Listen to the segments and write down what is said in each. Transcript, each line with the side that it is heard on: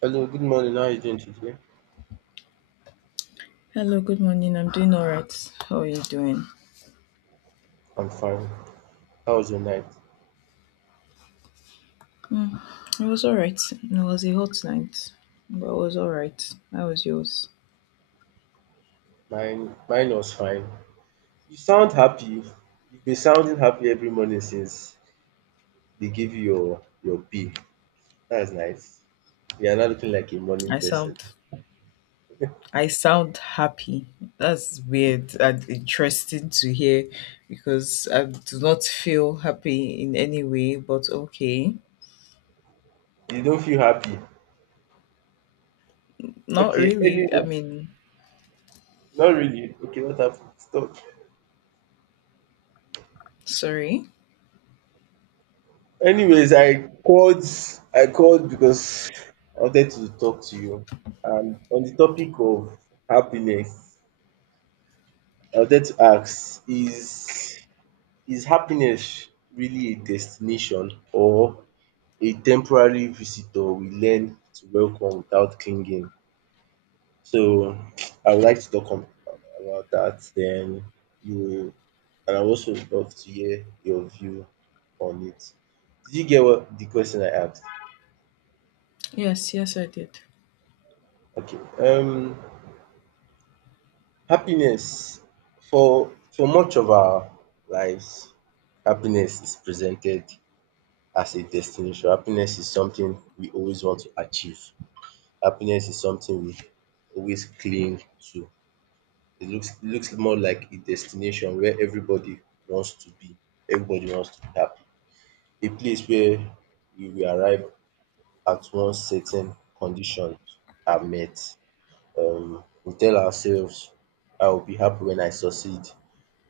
right: Hello, good morning. How are you doing today?
left: Hello, good morning. I'm doing all right. How are you doing?
right: I'm fine. How was your night?
left: Hmm. I was all right. It was a hot night, but I was all right. How was yours?
right: Mine was fine. You sound happy. You've been sounding happy every morning since they gave you your pay. That's nice. You are not looking like a morning
left: I
right: person.
left: sound, I sound happy. That's weird and interesting to hear, because I do not feel happy in any way. But okay,
right: You don't feel happy.
left: not
right: Okay.
left: really.
right: Anyway, not really. Okay, what happened? Stop.
left: Sorry.
right: Anyways, I called. I called because I wanted to talk to you. And on the topic of happiness, I wanted to ask: Is happiness really a destination or a temporary visitor we learn to welcome without clinging? So I would like to talk on about that then you will, and I would also love to hear your view on it. Did you get what the question I asked?
left: Yes, yes, I did.
right: Okay. Happiness, for much of our lives, happiness is presented as a destination. Happiness is something we always want to achieve. Happiness is something we always cling to. It looks more like a destination where everybody wants to be, everybody wants to be happy. A place where you will arrive at once certain conditions are met. We tell ourselves I will be happy when I succeed,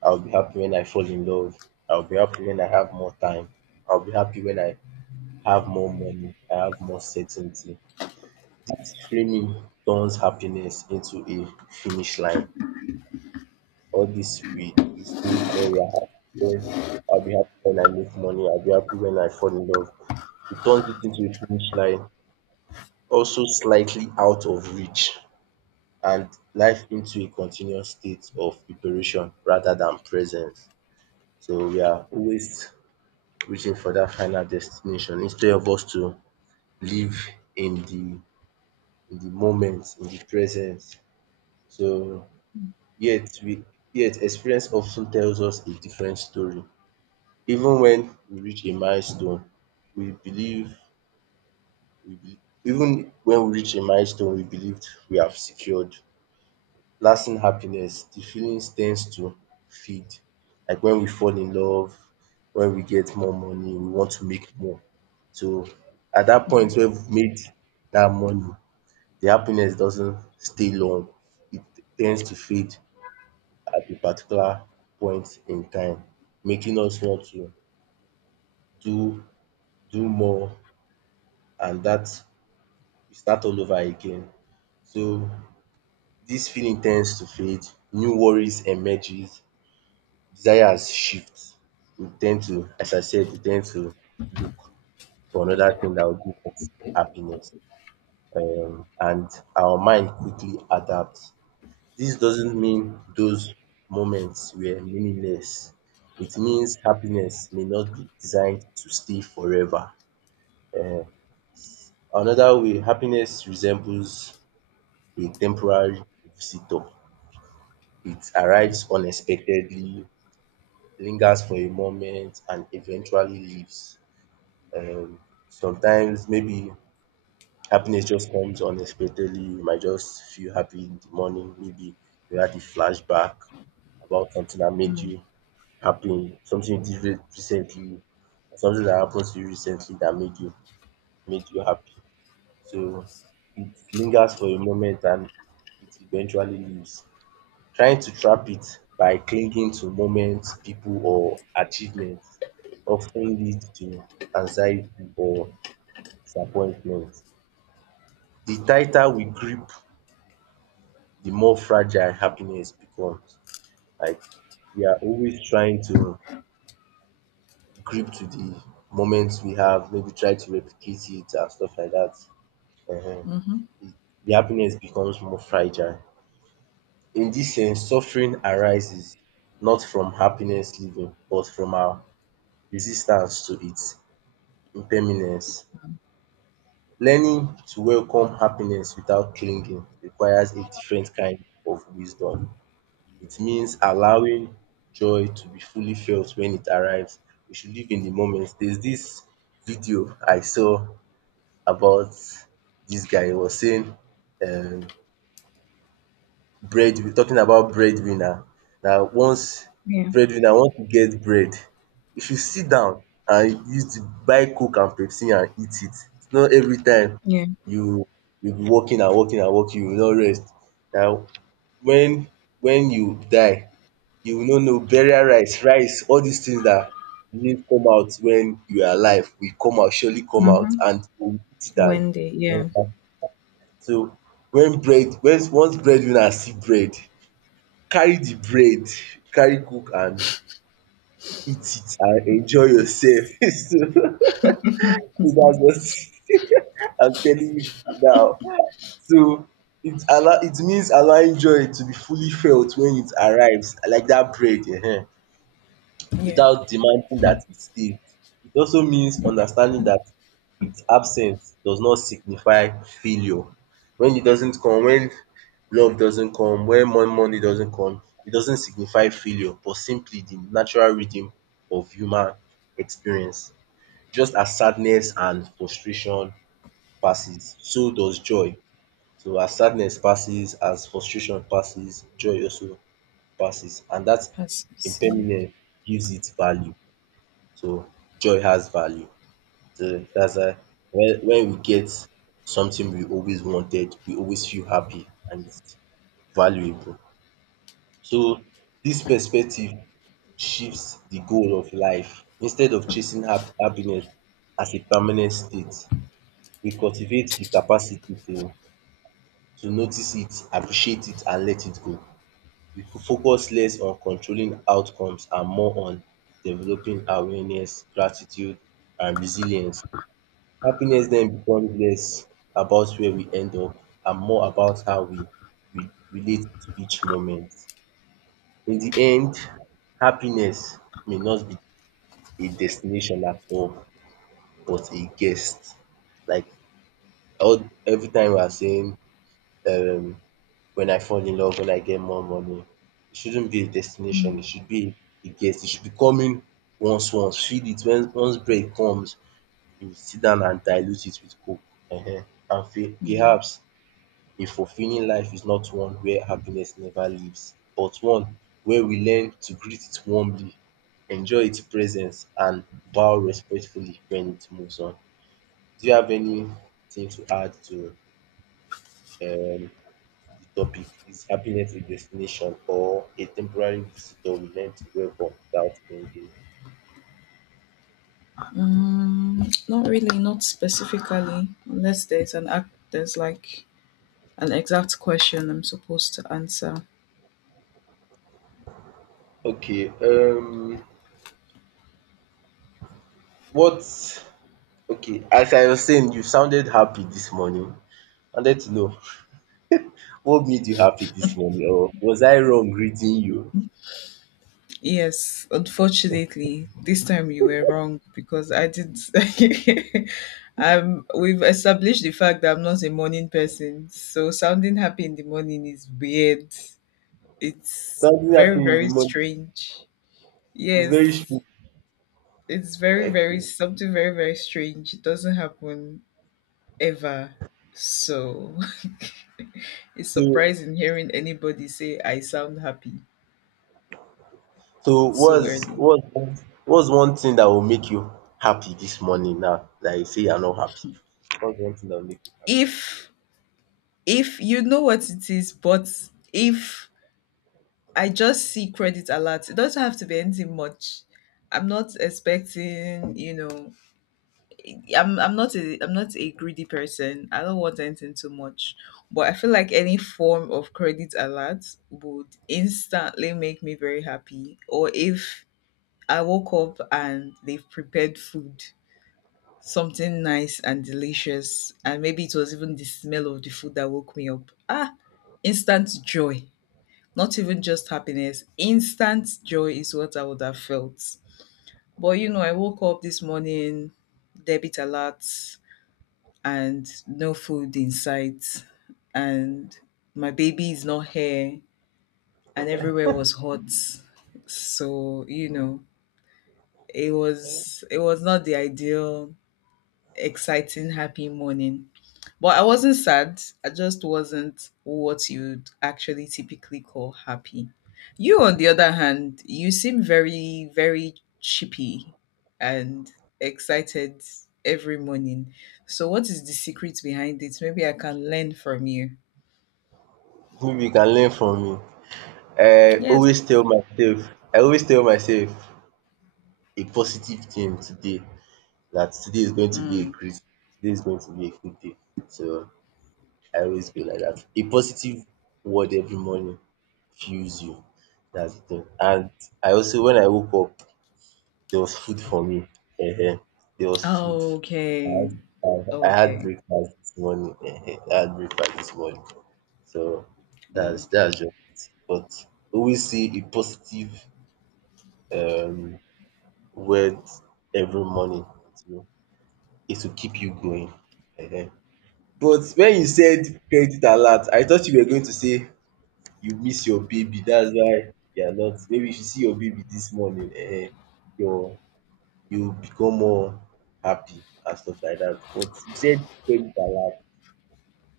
right: I will be happy when I fall in love, I will be happy when I have more time, I will be happy when I have more money, I have more certainty. Dis training turns happiness into a finish line. All this we say when we are happy, when I'll be happy when I make money, I'll be happy when I fall in love. It turns it into a finish line, also slightly out of reach, and life into a continuous state of preparation rather than presence. So we are always reaching for that final destination instead of us to live in the moment, in the presence. So Yet we yet experience often tells us a different story. Even when we reach a milestone, we believe we be Even when we reach a milestone we believed we have secured lasting happiness, the feelings tends to fade. Like when we fall in love, when we get more money, we want to make more. So at that
left: Hmm.
right: point when we've made that money, the happiness doesn't stay long. It tends to fade at a particular point in time, making us want to do do more, and that we start all over again. So this feeling tends to fade, new worries emerges, desires shift. We tend to as I said, we tend to look for another thing that will give us happiness, and our mind quickly adapts. This doesn't mean those moments were meaningless. It means happiness may not be designed to stay forever. Eh, another way, happiness resembles a temporary visitor. It arrives unexpectedly, lingers for a moment, and eventually leaves. Um, Sometimes maybe happiness just comes unexpectedly. You might just feel happy in the morning. Maybe you had a flashback about something that made
left: Hmm.
right: you happy, something you did recently, something that happened to you recently that made you happy. So it lingers for a moment and it eventually leaves. Trying to trap it by clinging to moments, people or achievements often leads to anxiety or disappointment. The tighter we grip, the more fragile happiness becomes. Like we are always trying to grip to the moments we have, maybe try to replicate it and stuff like that. Ehen.
left: Mm-hmm.
right: The happiness becomes more fragile. In this sense, suffering arises not from happiness living, but from our resistance to its impermanence. Learning to welcome happiness without clinging requires a different kind of wisdom. It means allowing joy to be fully felt when it arrives. We should live in the moment. There's this video I saw about dis guy. He was saying um bread, talking about breadwinner, dat once
left: Yeah.
right: breadwinner want to get bread, e should sit down and use the buy coke and Pepsi and eat it. Not every time
left: Yeah.
right: you you be working and working and working, you no rest. Na wen wen you die you no know burial rites, rice, all dis things dat didn't come out wen you are alive will come out, surely come out,
left: Mm-hmm.
right: and you go eat it
left: One day.
right: and
left: Yeah.
right: so when bread, when once breadwinner see bread, carry the bread, carry cook and eat it and enjoy yourself.
left: It's
right: So that's what I'm telling you now. So it means allowing joy to be fully felt when it arrives, like that bread,
left: yeah.
right: without demanding that it stay. It also means understanding that its absence does not signify failure. When it doesn't come, when love doesn't come, when money doesn't come, it doesn't signify failure, but simply the natural rhythm of human experience. Just as sadness and frustration passes, so does joy. So as sadness passes, as frustration passes, joy also passes, and that
left: Passes. Yeah.
right: impermanence gives it value. So joy has value. So that's why when we get something we always wanted, we always feel happy and it's valuable. So this perspective shifts the goal of life. Instead of chasing happiness as a permanent state, we cultivate the capacity to notice it, appreciate it and let it go. We could focus less on controlling outcomes and more on developing awareness, gratitude and resilience. Happiness then becomes less about where we end up and more about how we relate to each moment. In the end, happiness may not be a destination at all, but a guest. Like all every time we are saying um when I fall in love, when I get more money, it shouldn't be a destination,
left: Mm,
right: it should be a guest. It should be coming once. Feel it when once break comes, you sit down and dilute it with coke um and
left: mm.
right: perhaps a fulfilling life is not one where happiness never leaves, but one where we learn to greet it warmly, enjoy its presence, and bow respectfully when it moves on. Do you have anything to add to um, the topic? Is happiness a destination or a temporary visitor we learn to welcome without clinging?
left: Mm, not really, not specifically, unless there's an exact question I'm supposed to answer.
right: Okay, what? Okay, as I was saying, you sounded happy this morning. I wanted to know what made you happy this morning. Or was I wrong reading you?
left: Yes, unfortunately, this time you were wrong because I did. We've established the fact that I'm not a morning person, so sounding happy in the morning is weird. It's
right: Something
left: very,
right: happened in the
left: very
right: morning.
left: strange.
right: It's very
left: Yes,
right: strange.
left: it's very, very
right: Okay.
left: something very, very strange. It doesn't happen ever. So it's
right: So,
left: surprising hearing anybody say I sound happy
right: so
left: so
right: what's
left: early.
right: what's one- what's one thing that will make you happy this morning, now that you say you're not happy? What's one thing that will make you happy this
left: If if you know what it is, but if I just see credit alert, it doesn't have to be anything much. I'm not expecting, I'm not a greedy person. I don't want anything too much. But I feel like any form of credit alert would instantly make me very happy. Or if I woke up and they've prepared food, something nice and delicious. And maybe it was even the smell of the food that woke me up. Ah, instant joy. Not even just happiness. Instant joy is what I would have felt. But you know, I woke up this morning, debit alert, and no food in sight. And my baby is not here, and everywhere was hot. So, you know, it was not the ideal, exciting, happy morning. But I wasn't sad. I just wasn't what you'd actually typically call happy. You, on the other hand, you seem very, very chippy and excited every morning. So, what is the secret behind it? Maybe I can learn from you.
right: morning? Maybe you can learn from me. I
left: Yes.
right: always tell myself, I always tell myself a positive thing today. That today is going to be a
left: Mm.
right: great, today is going to be a good day. So I always be like that. A positive word every morning fuels you. That's the thing. And I also, when I woke up, there was food for me. Ehen, there was food. I
left: Okay.
right: had, I had
left: Okay.
right: breakfast this morning. Ehen, I had breakfast this morning. So
left: Okay.
right: that's just it. But always see a positive um word every morning. It will, it will keep you going. Ehen. But when you
left: Okay.
right: said credit alert, I thought you were going to say you miss your baby, that's why you are not, maybe if you see your baby this morning eh, your you become more happy and stuff like that. But you said credit alert.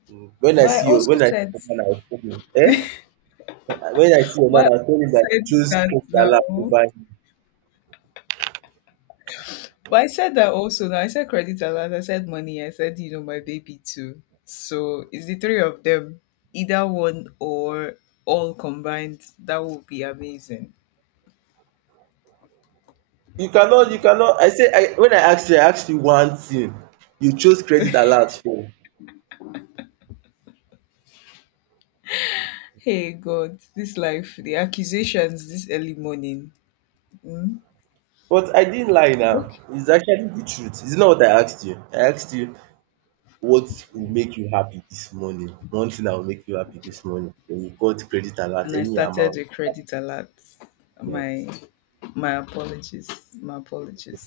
right: So
left: But I also
right: when I see
left: said,
right: your man I will tell him when I see your
left: but
right: man
left: I
right: I will tell him
left: also
right: dat
left: said
right: you chose
left: that
right: credit alert
left: now.
right: over him.
left: But I said that also. Now I said credit alert. I said money. I said you know my baby too. So it's the three of them, either one or all combined. That would be amazing.
right: You cannot I say I when I asked you one thing, you chose credit alert for
left: Hey God, this life, the accusations this early morning. Mm?
right: but I didn't lie now.
left: Okay.
right: It's actually the truth. It's not what I asked you? I asked you what will make you happy this morning. One thing that will make you happy this morning. Then you got credit alert,
left: And I
right: any
left: started
right: amount.
left: with credit alert.
right: Yeah.
left: My my apologies. My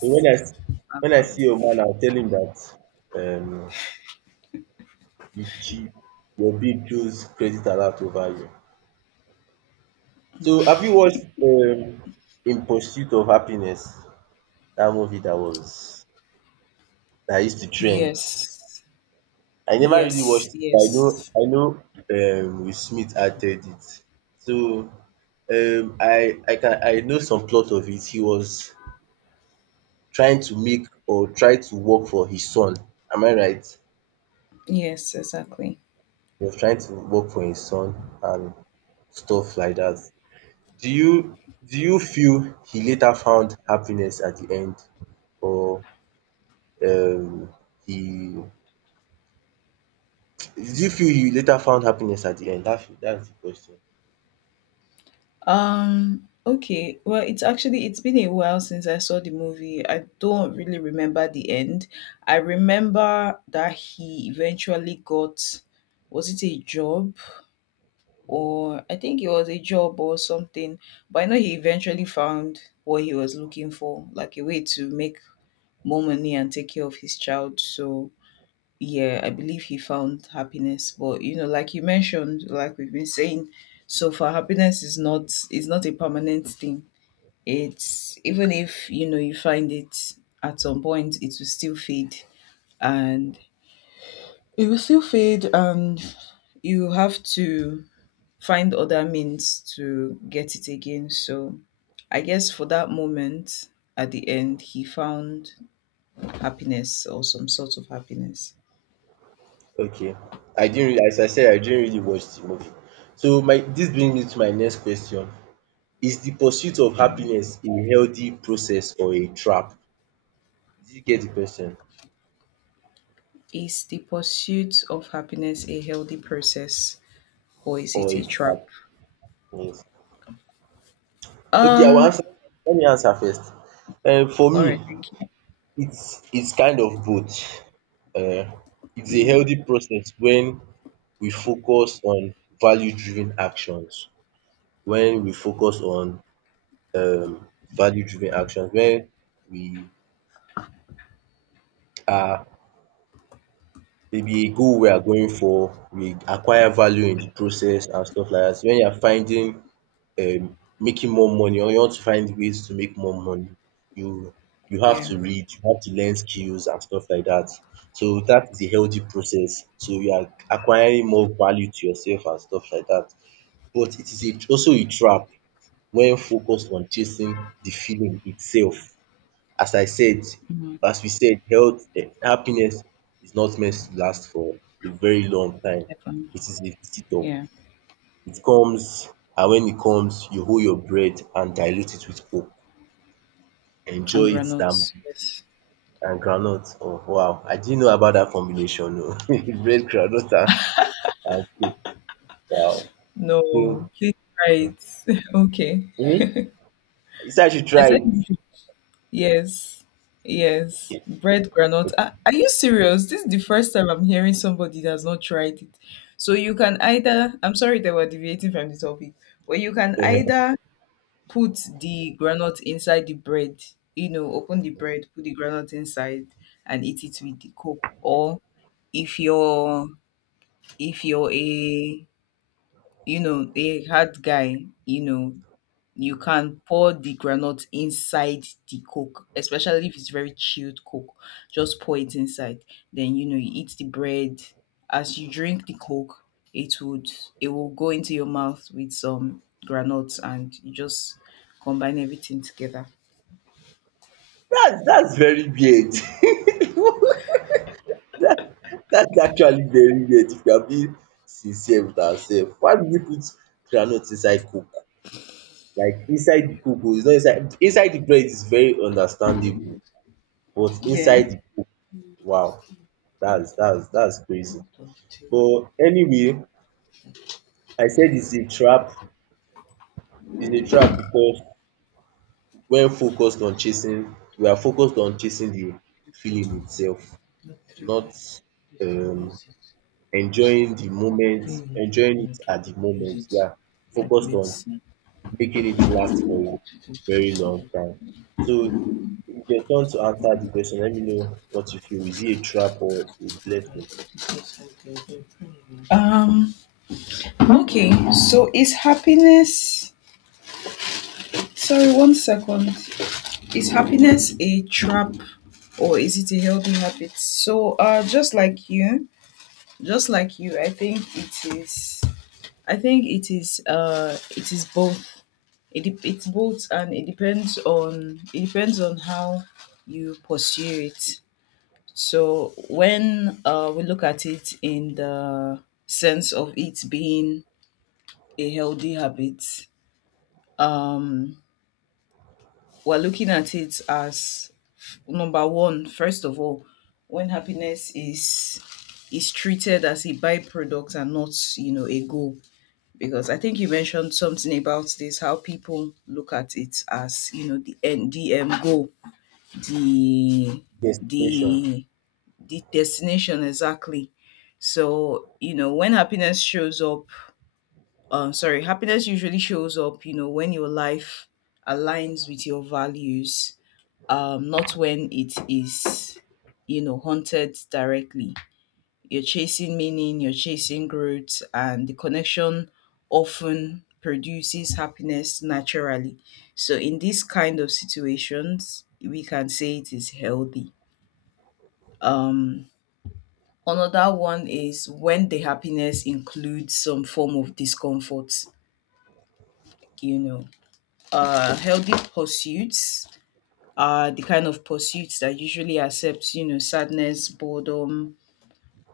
right: So
left: My
right: when I see
left: apologies.
right: your man, I'll tell him that um you cheat. Your babe chose credit alert over you. So have you watched In Pursuit of Happiness? That movie that was that used to trend.
left: Yes.
right: I never really watched
left: Yes.
right: it, but
left: Yes.
right: I know Will Smith acted it. So I know some plot of it. He was trying to make or try to work for his son. Am I right?
left: Yes. Exactly.
right: He was trying to work for his son and stuff like that. Do you do you feel he later found happiness at the end, or um he do you feel he later found happiness at the end? That's the question.
left: Okay. Well, it's actually it's been a while since I saw the movie. I don't really remember the end. I remember that he eventually got, was it a job or I think it was a job or something, but I know he eventually found what he was looking for, like a way to make more money and take care of his child. So yeah, I believe he found happiness. But you know, like you mentioned, like we've been saying so far, happiness is not a permanent thing. It's even if, you know, you find it at some point, it will still fade, and it will still fade and you have to find other means to get it again. So I guess for that moment at the end, he found happiness or some sort of happiness.
right: Okay. I didn't really, as I said, I didn't really watch the movie. So my this brings me to my next question. Is the pursuit of
left: All right.
right: happiness a healthy process or a trap? Did you get the question?
left: Is the pursuit of happiness a healthy process or is
right: Or
left: it
right: a
left: a trap?
right: trap? Yes. Okay, I will
left: Um,
right: answer. Let me answer first. For
left: all right,
right: me,
left: thank you.
right: it's kind of both. Uh, it's a
left: Mm,
right: healthy process when we focus on value-driven actions. When we focus on um, value-driven actions, when we are maybe go where goal we are going for, we acquire value in the process and stuff like that. So when you are finding making more money or you want to find ways to make more money, you you have
left: yeah.
right: to read, you have to learn skills and stuff like that. So that is a healthy process. So you are acquiring more value to yourself and stuff like that. But it is a also a trap when focused on chasing the feeling itself as I said,
left: Mm,
right: as we said, health, eh, happiness is not meant to last for a very long time.
left: that one.
right: It is a visitor.
left: Yeah.
right: It comes, and when it comes, you hold your bread and dilute it with Coke.
left: And
right: Enjoy it damn,
left: granuts. Yes.
right: and groundnut. Oh wow, I didn't know about that combination. No. Bread, groundnut and Coke. Wow.
left: No,
right: So,
left: please try
right: um,
left: it. Okay.
right: um, you said I should
left: I
right: try
left: said
right: it.
left: you should. Yes. Yes.
right: Okay.
left: Bread granite. Are you serious? This is the first time I'm hearing somebody that's not tried it. So you can either, I'm sorry that we're deviating from the topic, but you can
right: um.
left: either put the granite inside the bread, you know, open the bread, put the granite inside and eat it with the coke. Or if you're if you're a you know, a hard guy, you know, you can pour the granite inside the coke, especially if it's very chilled coke. Just pour it inside. Then you know you eat the bread. As you drink the coke, it would it will go into your mouth with some granules and you just combine everything together.
right: That's very weird. That that's actually very weird. If you are being sincere with ourself, why do we put groundnut inside coke? Like inside the coke oo, it's not inside, inside the bread is very understandable, but
left: Yeah.
right: inside the coke, wow, that's crazy. But anyway, I said it's a trap because when focused on chasing, we are focused on chasing the feeling itself, not um enjoying the moment, enjoying it at the moment. We are
left: Like
right: focused on making it last for a very long time. So it's your turn to answer the question. Let me know what you feel. Is it a trap or a blessing?
left: Um. Okay. So is happiness? Sorry, one second. Is happiness a trap or is it a healthy habit? So, just like you, I think it is. I think it is. It is both. It's both, and it depends on how you pursue it. So when we look at it in the sense of it being a healthy habit? Um, we're looking at it as number one, first of all, when happiness is treated as a byproduct and not, you know, a goal. Because I think you mentioned something about this, how people look at it as, you know, the end goal, the
right: Destination.
left: the the destination exactly. So, you know, when happiness shows up sorry happiness usually shows up, you know, when your life aligns with your values, not when it is, you know, haunted directly. You're chasing meaning, you're chasing growth, and the connection often produces happiness naturally. So in these kind of situations we can say it is healthy. um Another one is when the happiness includes some form of discomfort. You know, healthy pursuits are the kind of pursuits that usually accepts, you know, sadness, boredom,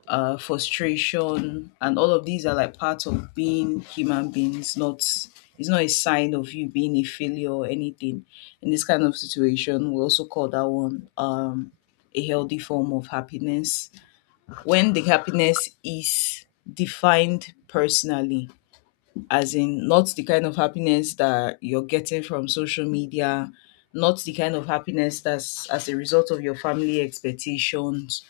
left: frustration, and all of these are like part of being human beings. Not it's not a sign of you being a failure or anything. In this kind of situation we also call that one, a healthy form of happiness. When the happiness is defined personally, as in not the kind of happiness that you're getting from social media, not the kind of happiness that's as a result of your family expectations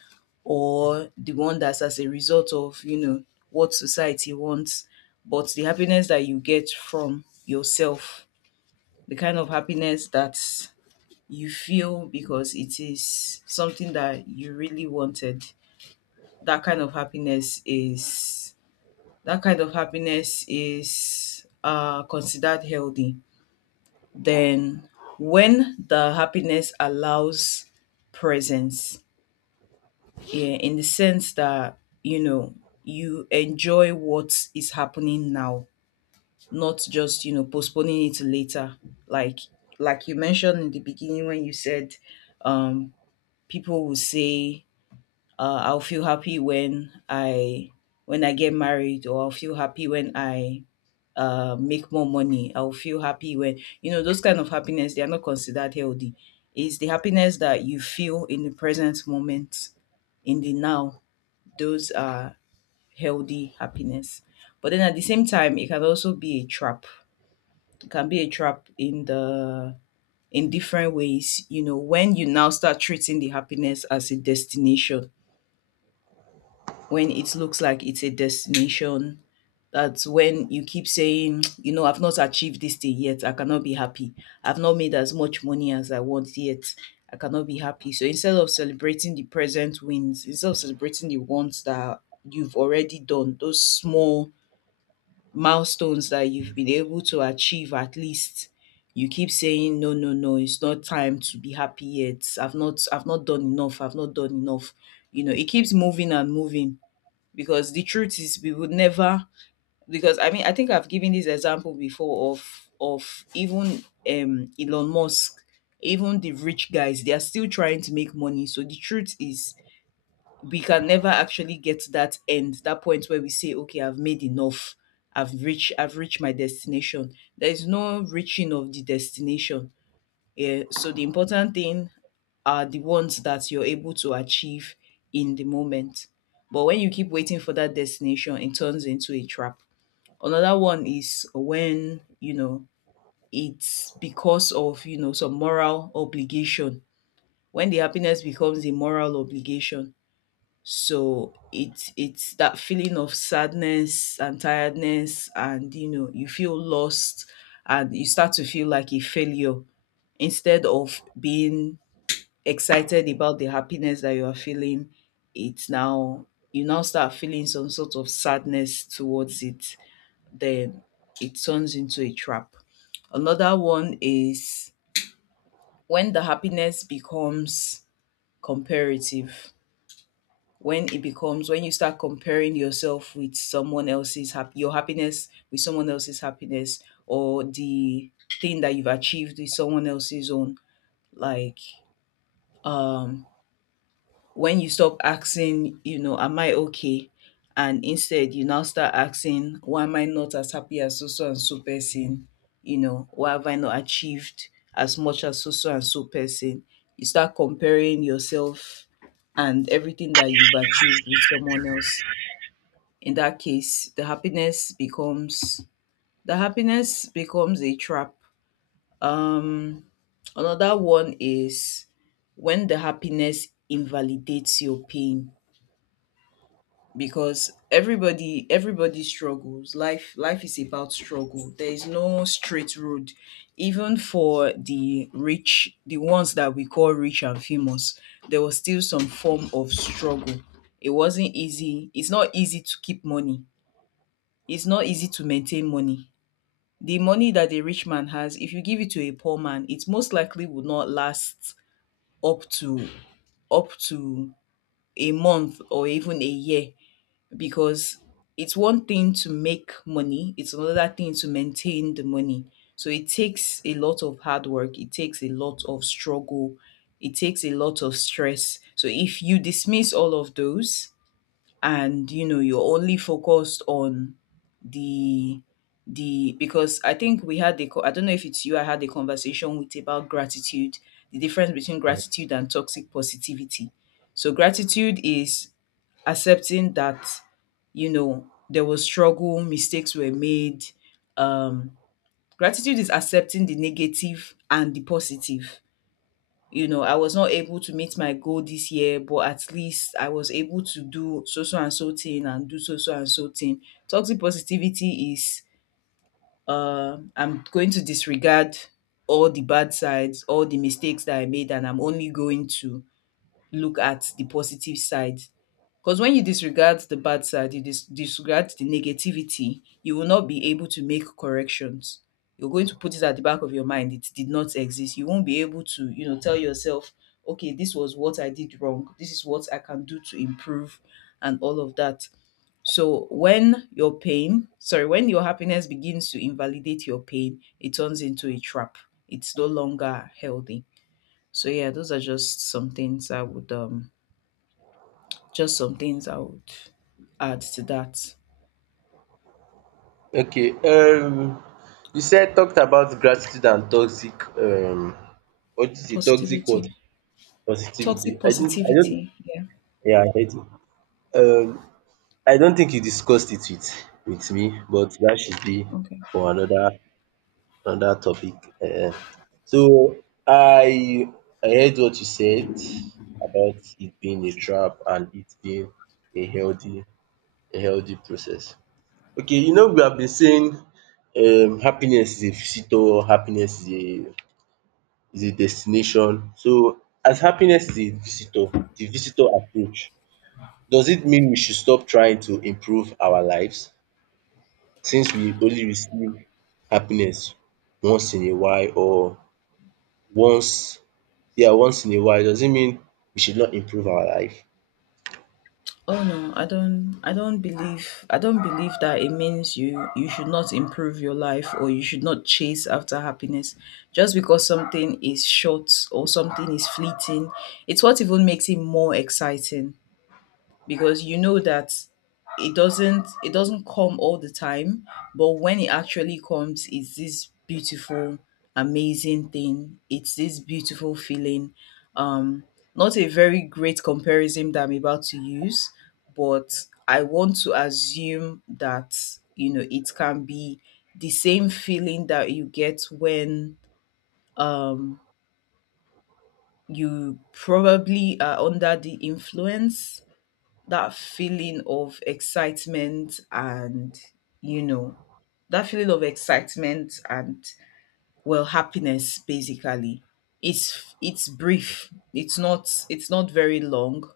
left: or the one that's as a result of, you know, what society wants, but the happiness that you get from yourself, the kind of happiness that you feel because it is something that you really wanted. That kind of happiness is that kind of happiness is, considered healthy. Then, when the happiness allows presence, yeah, in the sense that you know you enjoy what is happening now, not just you know postponing it to later. Like like you mentioned in the beginning when you said, um, people will say, "I'll feel happy when I." When I get married, or I'll feel happy when I, make more money. I'll feel happy when, you know, those kind of happiness, they are not considered healthy. It's the happiness that you feel in the present moment, in the now. Those are healthy happiness. But then at the same time, it can also be a trap. It can be a trap in the in different ways. You know, when you now start treating the happiness as a destination, when it looks like it's a destination. That's when you keep saying, you know, I've not achieved this thing yet. I cannot be happy. I've not made as much money as I want yet. I cannot be happy. So instead of celebrating the present wins, instead of celebrating the ones that you've already done, those small milestones that you've been able to achieve at least, you keep saying, no, no, no, it's not time to be happy yet. I've not done enough. I've not done enough. You know, it keeps moving and moving because the truth is we would never, because I think I've given this example before of even Elon Musk, even the rich guys, they are still trying to make money. So the truth is we can never actually get to that end, that point where we say, okay, I've made enough. I've reached my destination. There is no reaching of the destination. Yeah. So the important thing are the ones that you're able to achieve in the moment. But when you keep waiting for that destination, it turns into a trap. Another one is when, you know, it's because of, you know, some moral obligation. When the happiness becomes a moral obligation. So it's that feeling of sadness and tiredness and you know, you feel lost and you start to feel like a failure. Instead of being excited about the happiness that you are feeling, it's now you now start feeling some sort of sadness towards it, then it turns into a trap. Another one is when the happiness becomes comparative. When it becomes when you start comparing yourself with your happiness with someone else's happiness, or the thing that you've achieved with someone else's own, like um when you stop asking, you know, am I okay? And instead you now start asking, why am I not as happy as so so and so person? You know, why have I not achieved as much as so so and so person? You start comparing yourself and everything that you've achieved with someone else. In that case, the happiness becomes a trap. Um another one is when the happiness invalidates your pain, because everybody struggles. Life is about struggle. There is no straight road, even for the rich, the ones that we call rich and famous. There was still some form of struggle. It wasn't easy. It's not easy to keep money, it's not easy to maintain money. The money that a rich man has, if you give it to a poor man, it most likely would not last up to up to a month or even a year, because it's one thing to make money, it's another thing to maintain the money. So it takes a lot of hard work, it takes a lot of struggle, it takes a lot of stress. So if you dismiss all of those and, you know, you're only focused on the the because I think we had I don't know if it's you I had a conversation with, about gratitude, the difference between gratitude and toxic positivity. So gratitude is accepting that, you know, there was struggle, mistakes were made. um Gratitude is accepting the negative and the positive. You know, I was not able to meet my goal this year, but at least I was able to do so so and so thing and do so so and so thing. Toxic positivity is, I'm going to disregard all the bad sides, all the mistakes that I made, and I'm only going to look at the positive side. Because when you disregard the bad side, you disregard the negativity, you will not be able to make corrections. You're going to put it at the back of your mind. It did not exist. You won't be able to, you know, tell yourself, okay, this was what I did wrong. This is what I can do to improve, and all of that. So when your pain, sorry, when your happiness begins to invalidate your pain, it turns into a trap. It's no longer healthy. So yeah, those are just some things I would just some things I would add to that.
right: Okay. You said talked about gratitude and toxic what is it? Toxic
left: Positivity,
right: what? Positivity.
left: toxic
right: I didn't I don't
left: positivity. Yeah.
right: yeah, I heard you. Um I don't think you discussed it with me, but that should be
left: Okay.
right: for another. On that topic. um So I I heard what you said about it being a trap and it being a healthy a healthy process. Okay, you know we have been saying happiness is a visitor, happiness is a destination. So as happiness is a visitor, the visitor approach, does it mean we should stop trying to improve our lives since we only receive happiness once in a while or once yeah, once in a while does not mean we should not improve our life?
left: Oh no, I don't believe that it means you should not improve your life or you should not chase after happiness just because something is short or something is fleeting. It's what even makes it more exciting. Because you know that it doesn't come all the time, but when it actually comes, it's this beautiful, amazing thing. It's this beautiful feeling. um Not a very great comparison that I'm about to use, but I want to assume that, you know, it can be the same feeling that you get when, um you probably are under the influence. That feeling of excitement and, you know that feeling of excitement and well, happiness basically. It's brief, it's not very long.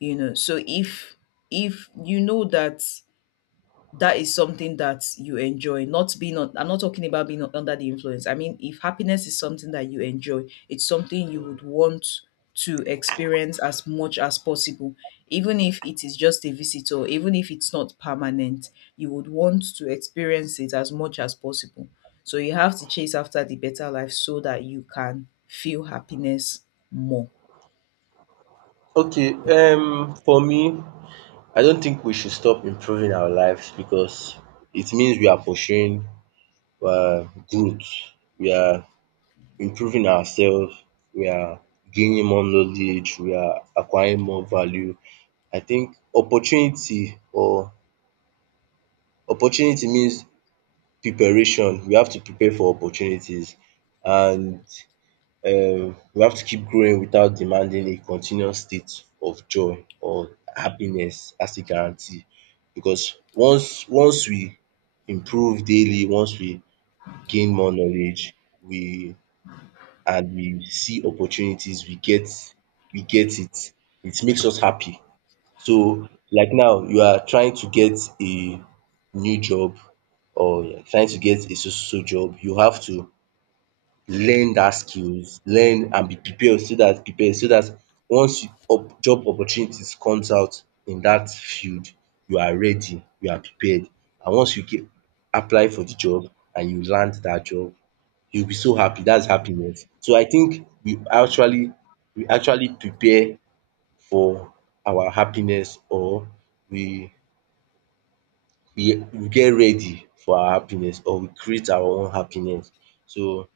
left: You know, so if, you know that that is something that you enjoy, not being on, I'm not talking about being under the influence, I mean if happiness is something that you enjoy, it's something you would want to experience as much as possible. Even if it is just a visitor, even if it's not permanent, you would want to experience it as much as possible. So you have to chase after the better life so that you can feel happiness more.
right: Okay, for me, I don't think we should stop improving our lives because it means we are pursuing growth. We are improving ourselves. We are gaining more knowledge. We are acquiring more value. I think opportunity means preparation. We have to prepare for opportunities and we have to keep growing without demanding a continuous state of joy or happiness as a guarantee, because once we improve daily, once we gain more knowledge, we and we see opportunities, we get it. It makes us happy. So like now you are trying to get a new job or you're trying to get a so so so job, you have to learn that skills, learn and be prepared so that once you op job opportunities comes out in that field, you are ready, you are prepared, and once you get apply for the job and you land that job, you will be so happy. That's happiness. So I think we actually prepare for our happiness, or we we get ready for our happiness, or we create our own happiness. So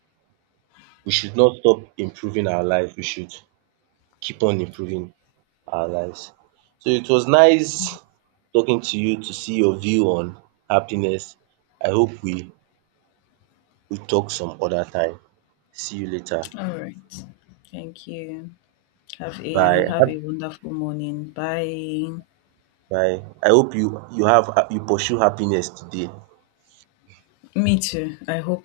right: we should not stop improving our life, we should keep on improving our lives. So it was nice talking to you to see your view on happiness. I hope we talk some other time. See you later.
left: All right, thank you. Have a have
right: Bye.
left: a wonderful morning. Bye.
right: Bye. I hope you have you pursue happiness today.
left: Me too. I hope so.